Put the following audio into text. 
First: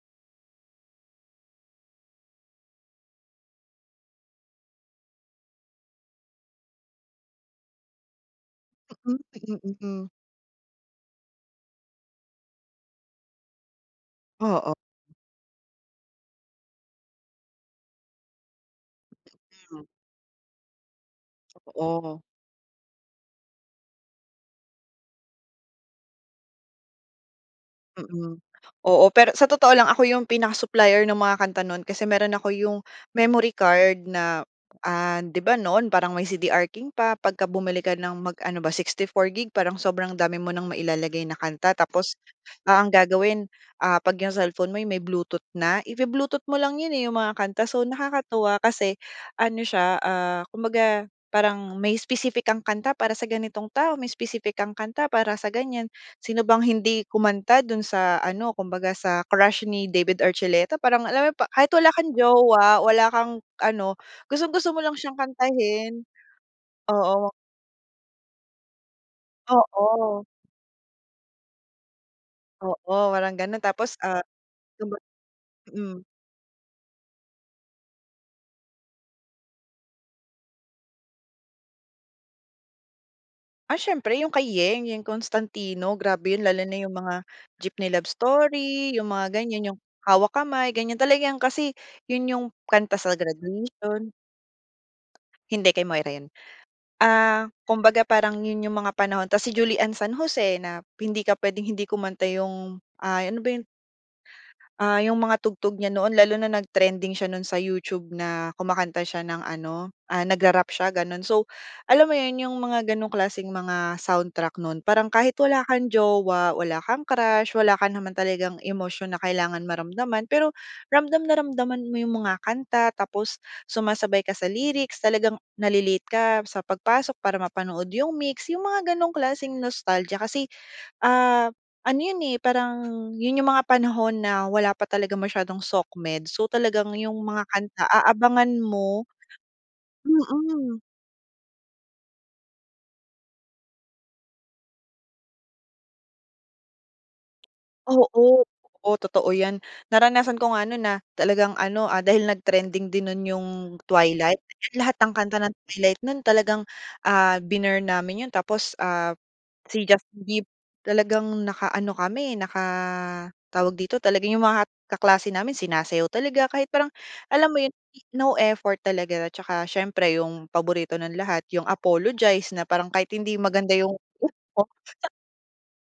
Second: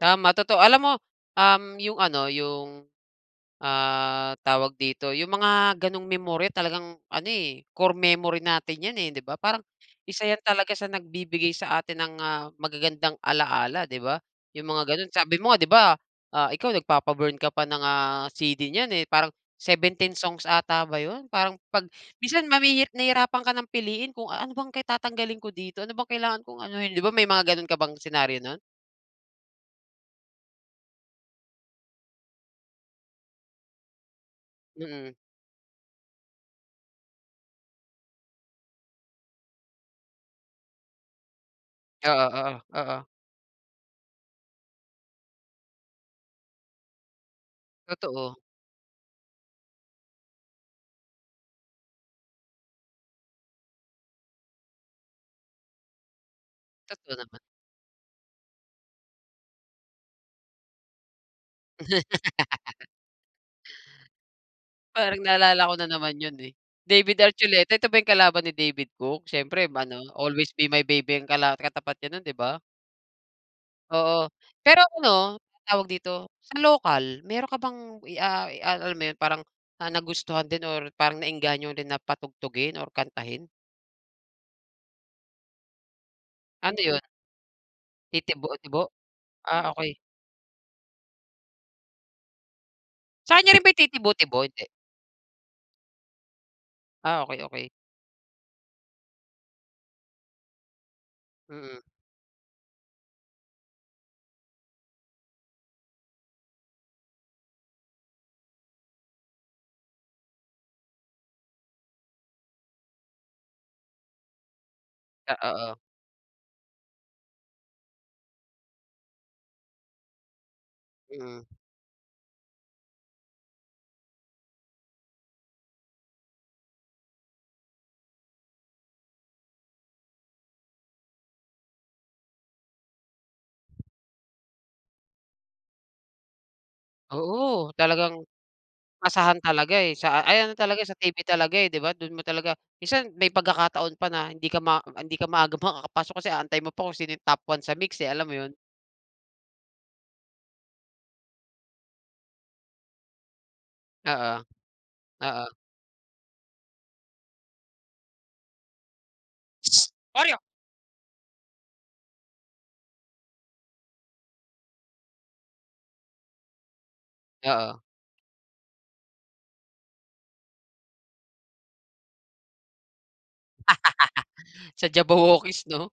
Tama, totoo. Alam mo, um, yung ano, yung, ah, tawag dito, yung mga gano'ng memorya talagang ano, eh, core memory natin 'yan, eh, di ba? Mm, Parang mm. isa yan talaga sa nagbibigay sa atin ng, ah, magagandang alaala di ba? Yung Oo. mga gano'n. Sabi mo nga di ba, ah, ikaw nagpapa-burn ka pa ng, ah, compact disk niyan, eh, parang Mm. 17 songs 'ata ba yun? Parang 'pag Totoo. minsan mahi nahihirapan ka ng piliin kung ano bang tatanggalin ko dito? Ano bang kailangan kong anohin? Di ba may mga ganun ka bang Mm, scenario nun? oo. Pero sa totoo lang ako yung pinaka supplier nung mga kanta nun kasi meron ako yung memory card na, Mm. ah, di ba noon parang may CDR King pa, pagka bumili ka ng mag ano ba, 64GB parang sobrang dami mo ng mailalagay na kanta tapos, Oo, oo, ah, ang oo. gagawin, ah, 'pag yung cellphone mo ay may Bluetooth na, ibu-Bluetooth mo lang yun, eh, yung mga kanta. So, Totoo. nakakatuwa kasi ano siya, ah, kumbaga parang may specific kang kanta para sa ganitong tao, may specific kang kanta para sa ganyan. Sino bang hindi Totoo naman. kumanta dun sa ano, kumbaga sa Crush ni David Archuleta. Parang alam mo pa kahit wala kang jowa, wala kang ano, gustong-gusto mo lang siyang Parang naalala ko na kantahin. naman yun, eh. David Oo. Archuleta, ito ba yung kalaban ni David Cook? Siyempre, um, ano, Oo. Always Be My Baby ang kala ang katapat niya nun di ba? Oo, walang ganun tapos, ah, Oo, pero kumbaga ano, tawag mm. dito, sa lokal meron ka bang i ah, i ah, alam mo yun, parang, ah, nagustuhan din or parang naengganyo rin na patugtugin or kantahin? Ah, siyempre yung kay Yeng, Yeng Constantino. Grabe yun lalo Ano na yung yun? mga Jeepney Love Titibo-tibo? Story, yung mga Ah, ganyan, yung okey. Hawak Kamay ganyan, talagang kasi yun yung kanta sa Sa kanya rin ba yung graduation. Titibo-tibo? Hindi? Hindi, kay Moira yun. Ah, okey, Ah, okey. kumbaga parang yun yung mga panahon tapos si Julie Anne San Jose na hindi ka pwedeng Mm. hindi kumanta yung, ah, ano ba yun? Ah, yung mga tugtog niya noon lalo na nag-trending siya nun sa YouTube na kumakanta siya ng ano, ah, nagra-rap siya gano'n. So, alam mo yun, yung mga gano'ng klaseng mga soundtrack nun parang kahit Ah, wala oo. kang jowa, wala kang crush, wala ka naman talagang emosyon na kailangan maramdaman, pero ramdam na Mm. ramdam mo yung mga kanta tapos sumasabay ka sa lyrics, talagang nale-late ka sa pagpasok para mapanood yung MYX, yung mga ganong klaseng nostalgia kasi, ah, ano yun, eh, parang yun yung mga panahon na wala pa talaga masyadong socmed so, talagang yung mga Oo, kanta talagang aabangan mo asahan talaga, eh, sa ay ano mm. talaga, sa television talaga, eh, di ba? Dun mo talaga minsan may pagkakataon pa na hindi ka ma hindi ka maaga makakapasok kasi aantayin mo pa kung sino yung top one sa MYX, eh, alam mo Oo, yun? oo, totoo 'yan. Naranasan ko nga no'n na talagang ano, ah, dahil nag-trending din nun yung Oo, Twilight, lahat ng kanta oo. ng Twilight nun talagang, ah, binurn namin yun tapos, ah, si Psst, Justin Oreo! Bieber talagang nakaano kami, naka tawag dito? Talagang yung mga kaklase namin sinasayaw talaga kahit parang alam mo yun, Oo. no effort talaga at tsaka siyempre yung paborito ng lahat, yung Apologize na parang kahit hindi maganda yung tono. Sa Jabbawockeez 'no?